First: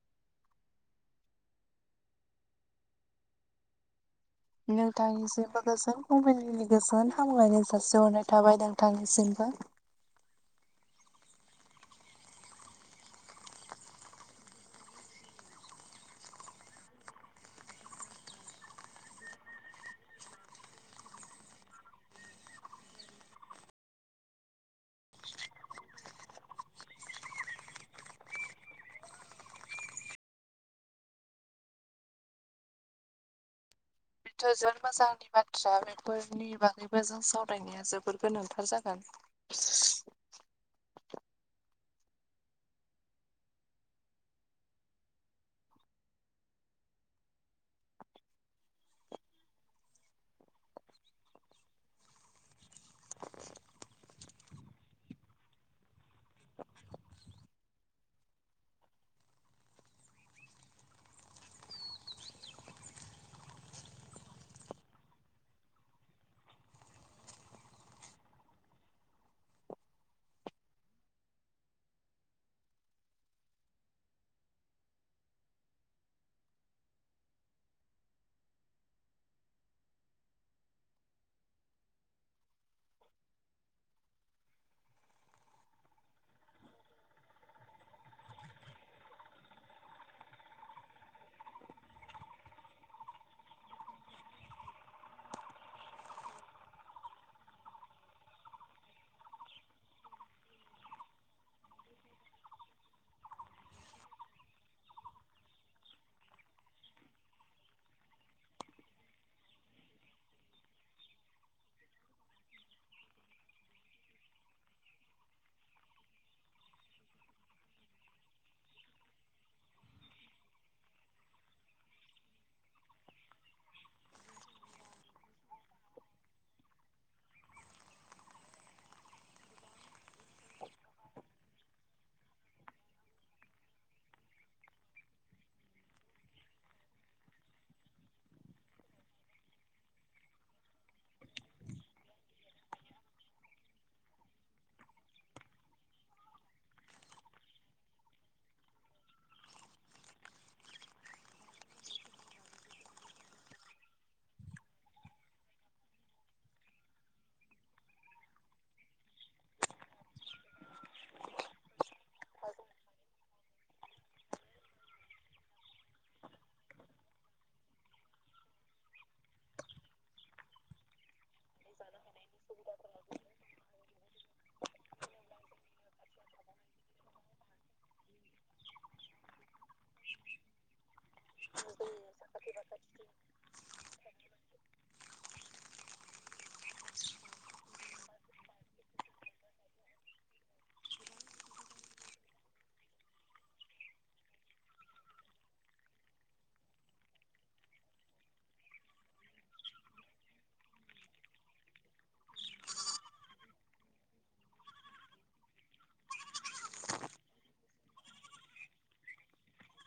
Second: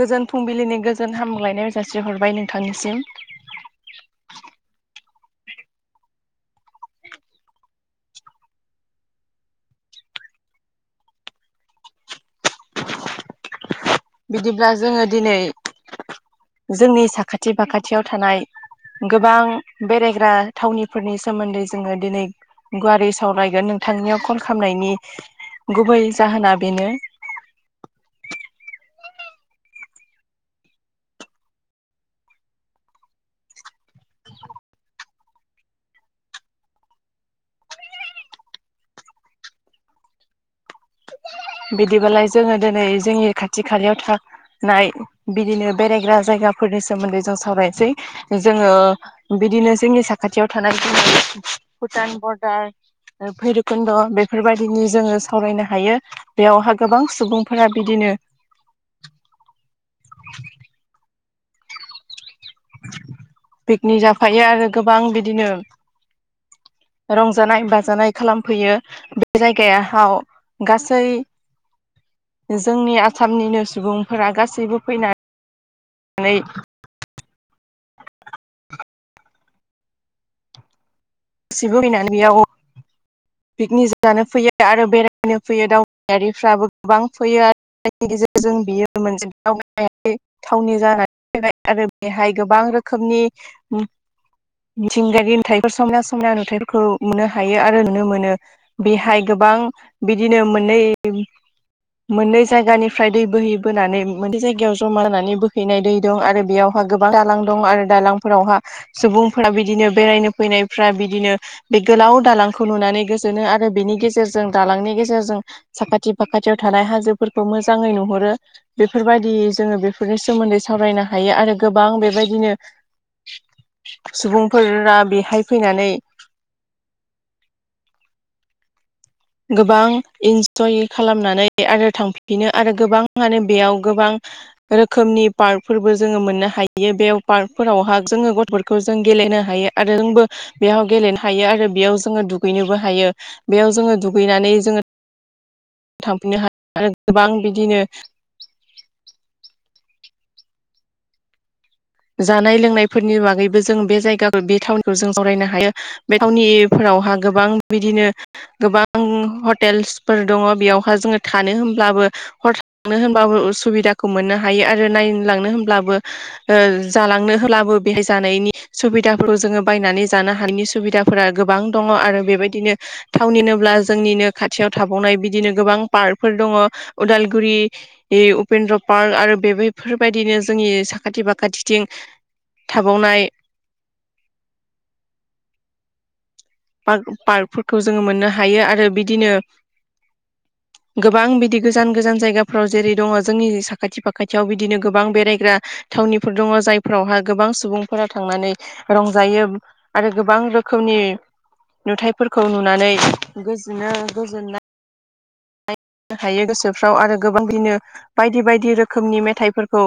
गोजोन फुंबिलिनि गोजोन हामग्लायनायाव जासिहरबाय नोंथांनिसिम। नोंथांनिसिमबो गोजोन फुंबिलिनि गोजोन हामलायनाय जासिहरनाय थाबाय नोंथांनिसिमबो। बिदिब्ला जोङो दिनै जोंनि साखाथि फाखाथियाव थानाय गोबां बेरायग्रा थावनिफोरनि सोमोन्दै जोङो दिनै गुवारै सावरायगोन नोंथांनियाव कल खालामामनायनि गुबै जाहोना बेनो। थोजोर मोजांनि बाथ्रा बेफोरनि बागैबो जों सावरायनाया जोबोर गोनांथार जागोन। बिदिबालाय जोङो दिनै जोंनि खाथि खालयाव था नाय बिदिनो बेरायग्रा जायगाफोरनि सोमोन्दै जों सावरायनोसै। जोङो बिदिनो जोंनि साखाथियाव थानाय जङो भुटान बरडार आरो भैरब कुन्द बेफोर बेफोरयादिनि जोङो सावरायनो हायो। बेयावहा गोबां सुबुंफोरा बिदिनो पिकनिक जाफायो आरो गोबां बिदिनो रंजानाय बाजानाय खालामफैयो बे जायगाया हाव गासै जोंनि आसामनिनो सुबुंफोरा गासैबो फैना नै गासिबो फैनानै बेयाव पिकनिक जानो फैयो आरो बेरायनो फैयो दावबायारिफ्राबो गोबां फैयो आरो जायनि गेजेरजों बियो मोनसे दाव बायनाय थावनि जानानै फैबाय आरो बेहाय गोबां रोखोमनि मिथिंगायारि नुथायफोर समना समना नुथायफोरखौ नुनो हायो आरो नुनो मोन नो बेहाय गोबां बिदिनो मोननै मोननै जायगानिफ्राय दै बोहैबोनानै मोनसे जायगायाव जमा जानानै बोहैनाय दै दं आरो बेयाव गोबां दालां दं आरो दालांफोरावहा सुबुंफोरा बिदिनो बेरायनो फैनायफ्रा बिदिनो बे गोलाव दालांखौ नुनानै गो जोनो आरो बेनि गेजेरजों दालांनि गेजेरजों साखाथि फाखाथियाव थानाय हाजोफोरखौ मोजाङै नुहरो। बेफोरबायदि जोङो बेफोरनि सोमोन्दै सावरायनो हायो आरो गोबां बेबायदिनो सुबुंफोरा बेहाय फैनानै गोबां इन्जय खालामनानै आरो थांफिफिनो आरो गोबाङानो बेयाव गोबां रोखोमनि पार्कफोरबो जोङो मोननो हायो बे पार्कफोरावह जोङो गथ'फोर खौ जों गेलेहोनो हायो आरो जोंबो बेयाव गेलेनो हायो आरो जोङो दुगैनोबो हायो। बेयाव जोङो दुगैनानै जोङो थांफिनो [unintelligible] आरो गोबां बिदिनो जानाय लोंनायफोरनि बागैबो जों बे जायगा बे थावउनिखौ जों जावरायनो हायो। बे थावनिफोरावहा गोबां बिदिनो गोबां हटेलसफोर दङ बेयावहाय जोङो थानो होमब्लाबो हर थानो होनबाबो उसुबिदाखौ मोननो हायो आरो नायलांनो होनब्लाबो ओ जालांनो होलाबो बेहाय जानायनि सुबिदाफोरखौ जोङो बायनानै जानो हानायनि सुबिदा फोरा गोबां दङ आरो बेबायदिनो थावनिनोब्ला जोंनिनो खाथियाव थाबावनाय बिदिनो गोबां पार्कफोर दङ उदालगुरि उपेन्द्र पार्क आरो बेबाय फोरबायदिनो जोंनि साखाथि फाखाथिथिं थाबावनाय पार्कफोरखौ जोङो मोननो हायो आरो बिदिनो। गोबां बिदि गोजान गोजान जायगाफ्राव जेरै दङ जोंनि साखाथि फाखाथियाव बिदिनो गोबां बेरायग्रा थावनिफोर दङ जायफोरावहा गोबां सुबुंफोरा थांनानै रंजायो। आरो गोबां रोखोमनि नुथायफोरखौ नुनानै गोजोनो गोजोननाय। हायो गोसोफ्राव आरो गोबांदिनो बायदि बायदि रोखोमनि मेथाइफोरखौ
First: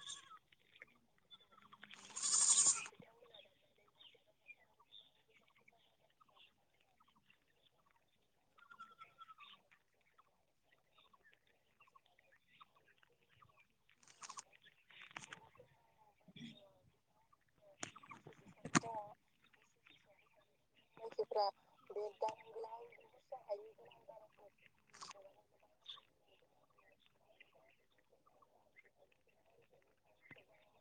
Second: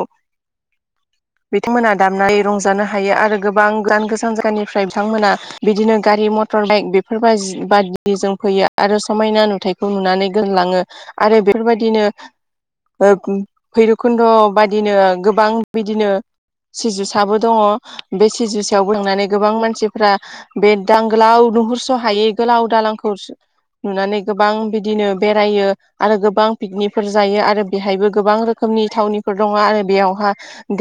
बिथांमोना दामनानै रंजानो हायो आरो गोबां गोदान गोजान जायगानिफ्राय बिथांमोना बिदिनो गारि मथर प्रडाक्ट बेफोरबादि बादि जों फैयो आरो समायना नुथायाइखौ नुनानै दोनलाङो। आरो बेफोरबायदिनो भैरबखुन्द' बादिनो गोबां बिदिनो सिजु साबो दङ बे सिजु सायाव बांनानै गोबां मानसिफ्रा बे दां गोलाव नुहुरस' हायै गोलाव दालांखौ नुनानै गोबां बिदिनो बेरायो। आरो गोबां पिकनिकफोर जायो आरो बेहायबो गोबां रोखोमनि थावनिफोर दङ आरो बेयावहा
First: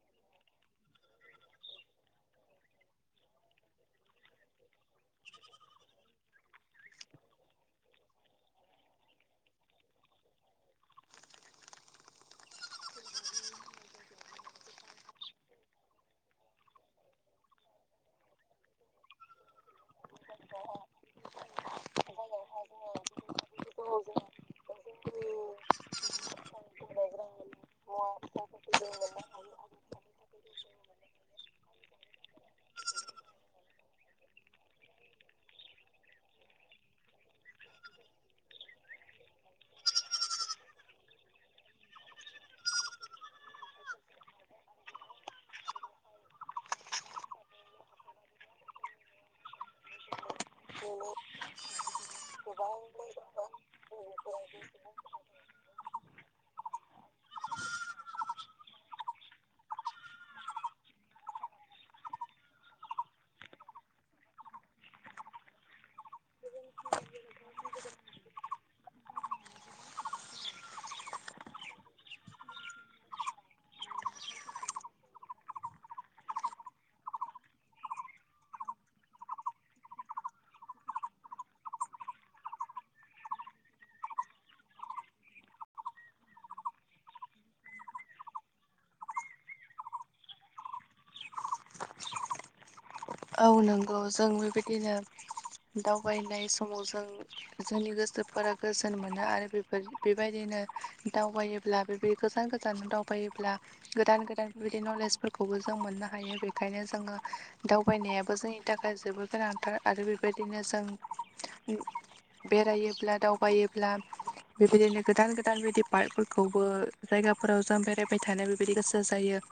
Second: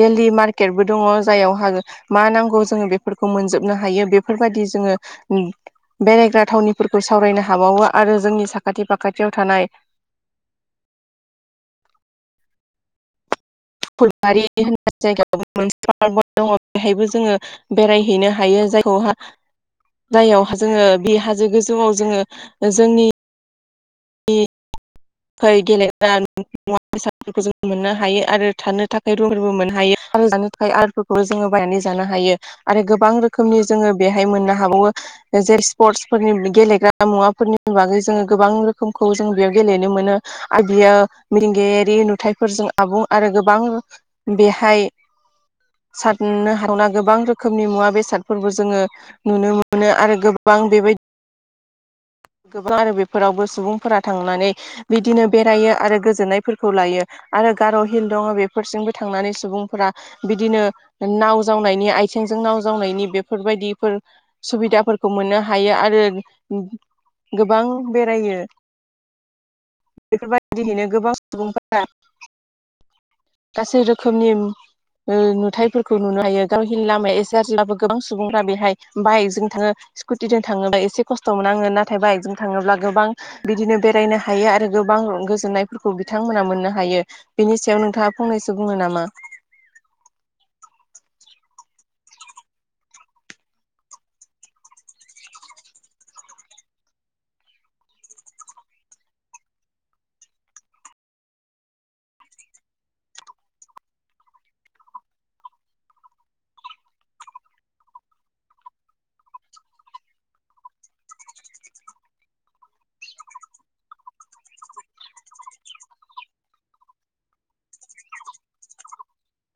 दिली मार्केटबो दङ जाययाव हाजो मा नांगौ जोङो बेफोरखौ मोनजोबनो हायो बेफोरबायदि जोङो बेरायग्रा थावनिफोरखौ सावरायनो हाबावो आरो जोंनि साखाथि फाखाथियाव थानाय। फुलबारि होननाय जायगायाव मोनसे पार्क दङ। हायबो जोङो बेरायहैनो हायो जायखौहा जायावहा बे हाजो गोजौआव जोङो जोंनि गेलेग्रा मुवा बेसादफोरखौ जों मोननो हायो आरो थानो थाखाय रुमफोरबो मोननो हायो थाखाय आखाय आरफोरखौबो जोङो बायनानै जानो हायो आरो गोबां रोखोमनि जोङो बेहाय मोननो हाबावो। जे स्पर्टसफोरनि गेलेग्रा मुवाफोरनि बागै जोङो गोबां रोखोमखौ जों बेयाव गेलेनो नुनो मोनो आरो बियो मिथिंगायारि नुथायाइफोरजों आबुं आरो गोबां बेहाय सादनो हाथावना गोबां रोखोमनि मुवा बेसादफोरबो जोङो नुनो मोनो आरो गोबां गोबां बेबादि गोबां आरो बेफोरावबो सुबुंफोरा थांनानै बिदिनो बेरायो आरो गोजोननायफोरखौ लायो आरो गार' हिल दङ बेफोरजोंंबो थांनानै सुबुंफोरा बिदिनो नाव जावनायनि आथिंजों नाव जावनायनि बेफोरबायदि फोर सुबिदाफोरखौ मोननो हायो आरो गोबां बेरायो। बेफोरबायदियैनो गोबां सुबुंफोरा गासै रोखोमनि नुथायफोरखौ नुनो हायो गावनि लामाया एसे आरजिब्लाबो गोबां सुबुंफोरा बेहाय बाइकजों थाङो। स्कुटिजों थाङोबा एसे खस्थ'मोन आङो नाथाय बाइकजों थाङोब्ला गोबां बिदिनो बेरायनो हायो आरो गोबां गोजोननायफोरखौ बिथांमोना मोननो हायो। बिनि सायाव नोंथाङा फंनैसो बुङो नामा? औ नंगौ जों बेबायदिनो। दावबायनाय समाव जों जोंनि गोसोफोरा गोजोन मोनो आरो बे। फोर बेबायदिनो दावबायोब्ला बे गोजान गोजान दावबायोब्ला। गोदान गोदान बेबायदि नलेजफोरखौबो जों मोननो हायो बेखायनो जोङो दाउ बायनायाबो जोंनि थाखाय जोबोद गोनांथार आरो बेबायदिनो जों। बेरायोब्ला दावबायोब्ला। बेबायदिनो गोदान गोदान बिदि पार्क फोरखौबो जायगाफोराव जों बेरायबाय थानो बेबायदि गोसो जायो।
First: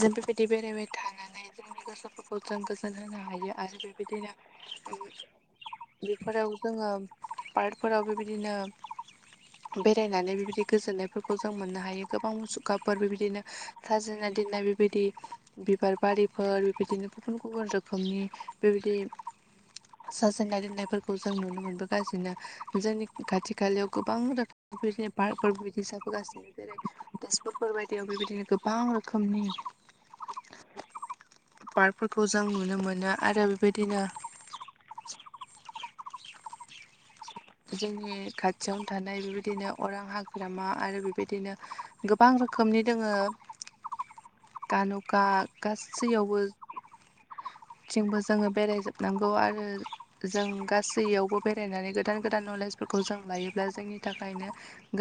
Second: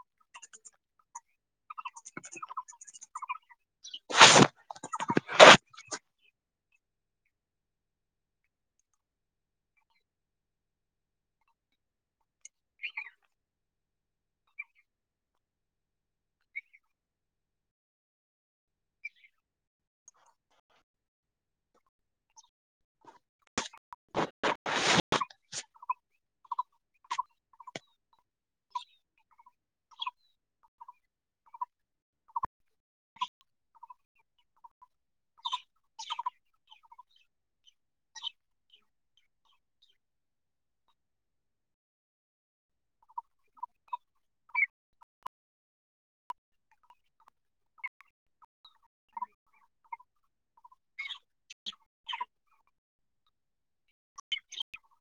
जों बेबायदि बेरायबाय थानानै जोंनि गोसोफोरखौ जों गोजोन होनो हायो आरो बेबायदिनो उम बेफोराव जोङो पार्कफोराव बेबायदिनो बेरायनानै बिबायदि गोजोननायफोरखौ जों मोननो हायो गोबां मुसुखाफोर बेबायदिनो थाजोनानै दिनना बेबायदि बिबार बारिफोर बेबायदिनो गुबुन गुबुन रोखोमनि बेबायदि साजायनाय दोननायफोरखौ जों नुनो मोनबोगासिनो जोंनि खाथि खालायाव गोबां रोखोम [unintelligible] जेरै तेजपुफोर बायदियाव बेबायदिनो गोबां रोखोम खोमनि पार्कफोरखौ जों नुनो मोनो आरो बेबायदिनो जोंनि खाथिआवनो थानाय बेबायदिनो अरां हाग्रामा आरो बेबायदिनो गोबां रोखोमनि दोङो [inaudible] गान'खा गासैयावबो थिंबो जोङो बेराय जोब नांगौ आरो। जों गासैयावबो बेरायनानै गोदान गोदान नलेजफोरखौ जों लायोब्ला जोंनि थाखायनो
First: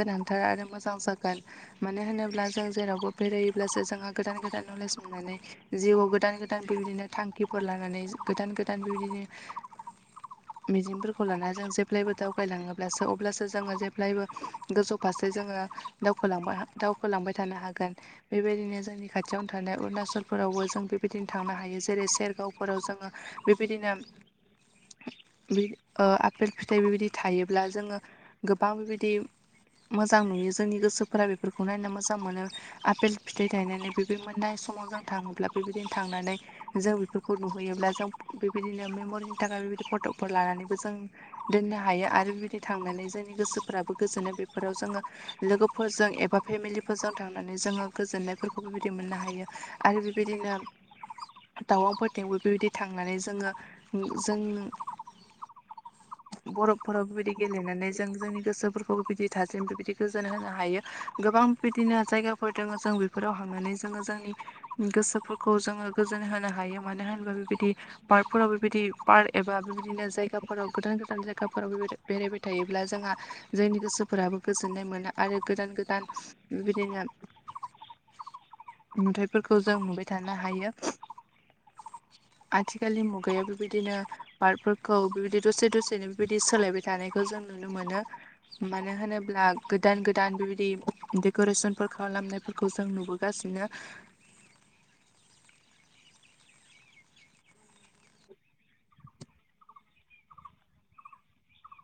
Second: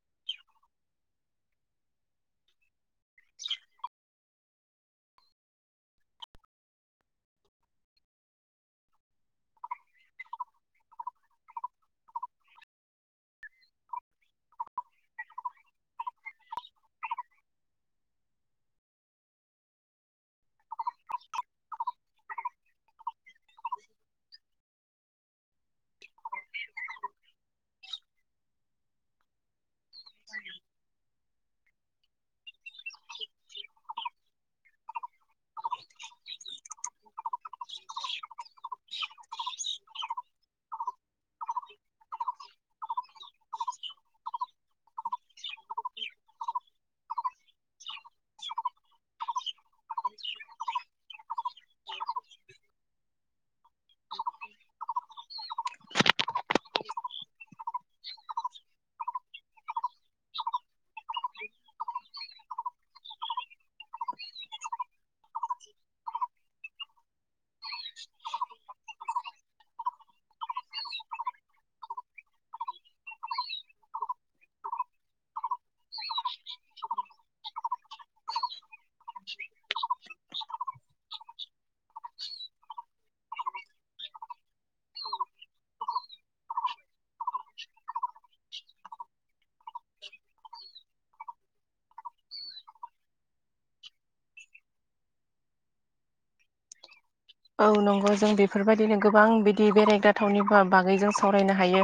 गोनांथार आरो मोजां जागोन। मानो होनोब्ला जों जेरावबो बेरायोब्लासो जोंहा गोदान गोदान नलेज मोननानै जिउआव गोदान गोदान बेबायदिनो थांखिफोर लानानै गोदान गोदान बेबायदिनो मिजिंफोरखौ लानानै जों जेब्लायबो दावगालाङोब्लासो अब्लासो जोङो जेब्लायबो गोजौ फारसे जोङो दावखोलांबाह दावखोलांबाय थानो हागोन। बेबायदिनो जोंनि खाथियावनो थानाय अरुणाचलफोरावबो जों बेबायदिनो थांनो हायो जेरै सेर गावफोराव जोङो बेबायदिनो बि ओ‌ आपेल फिथाइ बेबायदि थायोब्ला जोङो गोबां बेबायदि मोजां नुयो जोंनि गोसोफोरा बेफोरखौ नायनो मोजां मोनो आपेल फिथाइ थाइनानै बेबो मोननाय समाव जों थाङोब्ला बेबायदिनो थांनानै जों बेफो खौ नुहैयोब्ला जों बेबायदिनो मेम'रिनि थाखाय बेबायदि फट'फोर लानानैबो जों दोननो हायो आरो बिबायदि थांनानै जोंनि गोसोफोराबो गोजोनो बेफोराव जोङो लोगोफोरजों एबा फेमिलिफोरजों थांनानै जोङो गोजोननायफोरखौ बेबायदि मोननो हायो आरो बेबायदिनो टावांफोरथिंबो बेबायदि थांनानै जोङो जों [inaudible] बरफ फोराव बेबायदि गेलेनानै जों जोंनि गोसोफोरखौ बिदि थाथिम बेबायदि गोजोन होनो हायो गोबां बिदिनो जायगाफोर दोङो जों बेफोराव हांनानै जोङो जोंनि गोसोफोरखौ जोङो गोजोन होनो हायो। मानो होनबा बेबायदि पार्कफोराव बेबायदि पार्क एबा बेबायदिनो जायगाफोराव गोदान गोदान जायगाफोराव बेबायदि बेरायबाय थायोब्ला जोंहा जोंनि गोसोफोराबो गोजोननाय मोना आरो गोदान गोदान बेबायदिनो नुथायाइफोरखौ जों नुबाय थानो हायो। आथिखालनि मुगाया बेबायदिनो फार्टफोरखौ बेबायदि दसे दसेनो बेबायदि सोलायबाय जानायखौ जों नुनो मोनो। मानो होनोब्ला गोदान गोदान बेबायदि देक'रेसनफोर खालामनायफोरखौ जों नुबो गासिनो औ नंगौ जों बेफोरबायदिनो गोबां बिदि बेरायग्रा थावनि बा बागै जों सावरायनो हायो।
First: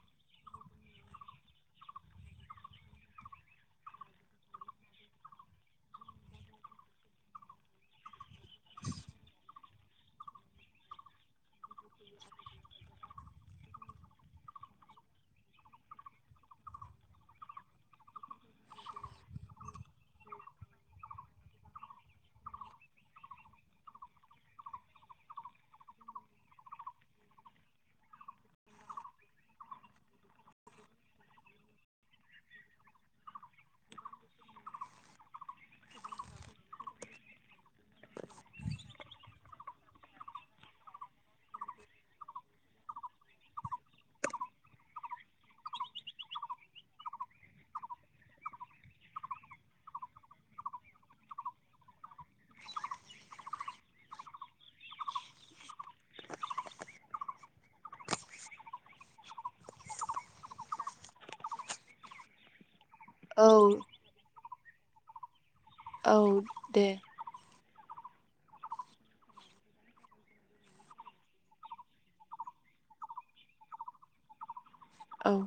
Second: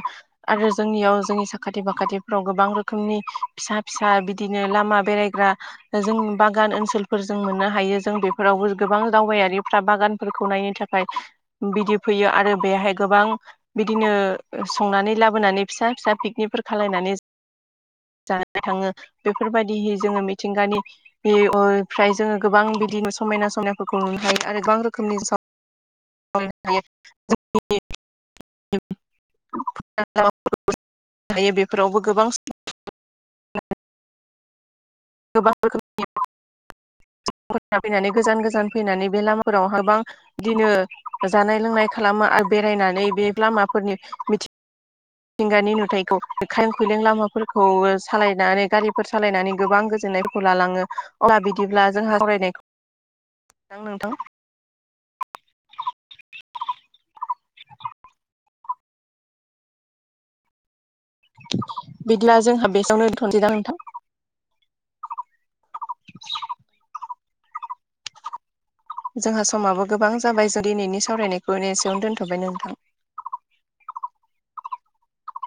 आरो जोंनियाव जोंनि साखाथि बाखाथिफ्राव गोबां रोखोमनि फिसा फिसा बिदिनो लामा बेरायग्रा ओ जों बागान ओनसोलफोरजों मोननो हायो जों बेफोरावबो गोबां दावबायारिफ्रा बागान फोरखौ नायनो थाखाय बिदि फैयो आरो बेहाय गोबां बिदिनो ओ संनानै लाबोनानै फिसा फिसा पिकनिकफोर खालायनानै जानानै थाङो बेफोरबायदिहै जोङो मिथिंगानि बे ओमफ्राय जोङो गोबां बिदिनो समायना समायनाफोरखौ नुनो हायो आरो गोबां रोखोमनि सम [unintelligible] हायो बेफोरावबो गोबां [unintelligible] गोबां रोखोमनिाम [unintelligible] फैनानै गोजान गोजान फैनानै बे लामाफोराव गोबां बिदिनो जानाय लोंनाय खालामो आरो बेरायनानै बे लामाफोरनि मिथि थिंगानि नुथायखौ खायलें खुलयलें लामाफोरखौ सालायनानै गारिफोर सालायनानै गोबां गोजोननाय खौ अब्ला जोंहा फरायनायखौ नोंथां [unintelligible] बिदिब्ला जोंहा बेसआवनो औ दोनथ'सैदां नोंथां? [unintelligible] औ दे। जोंहा समाबो गोबां जाबाय जों दिनैनि सावरायनायखौनो एसेयावनो दोनथ'बाय नोंथां। औ।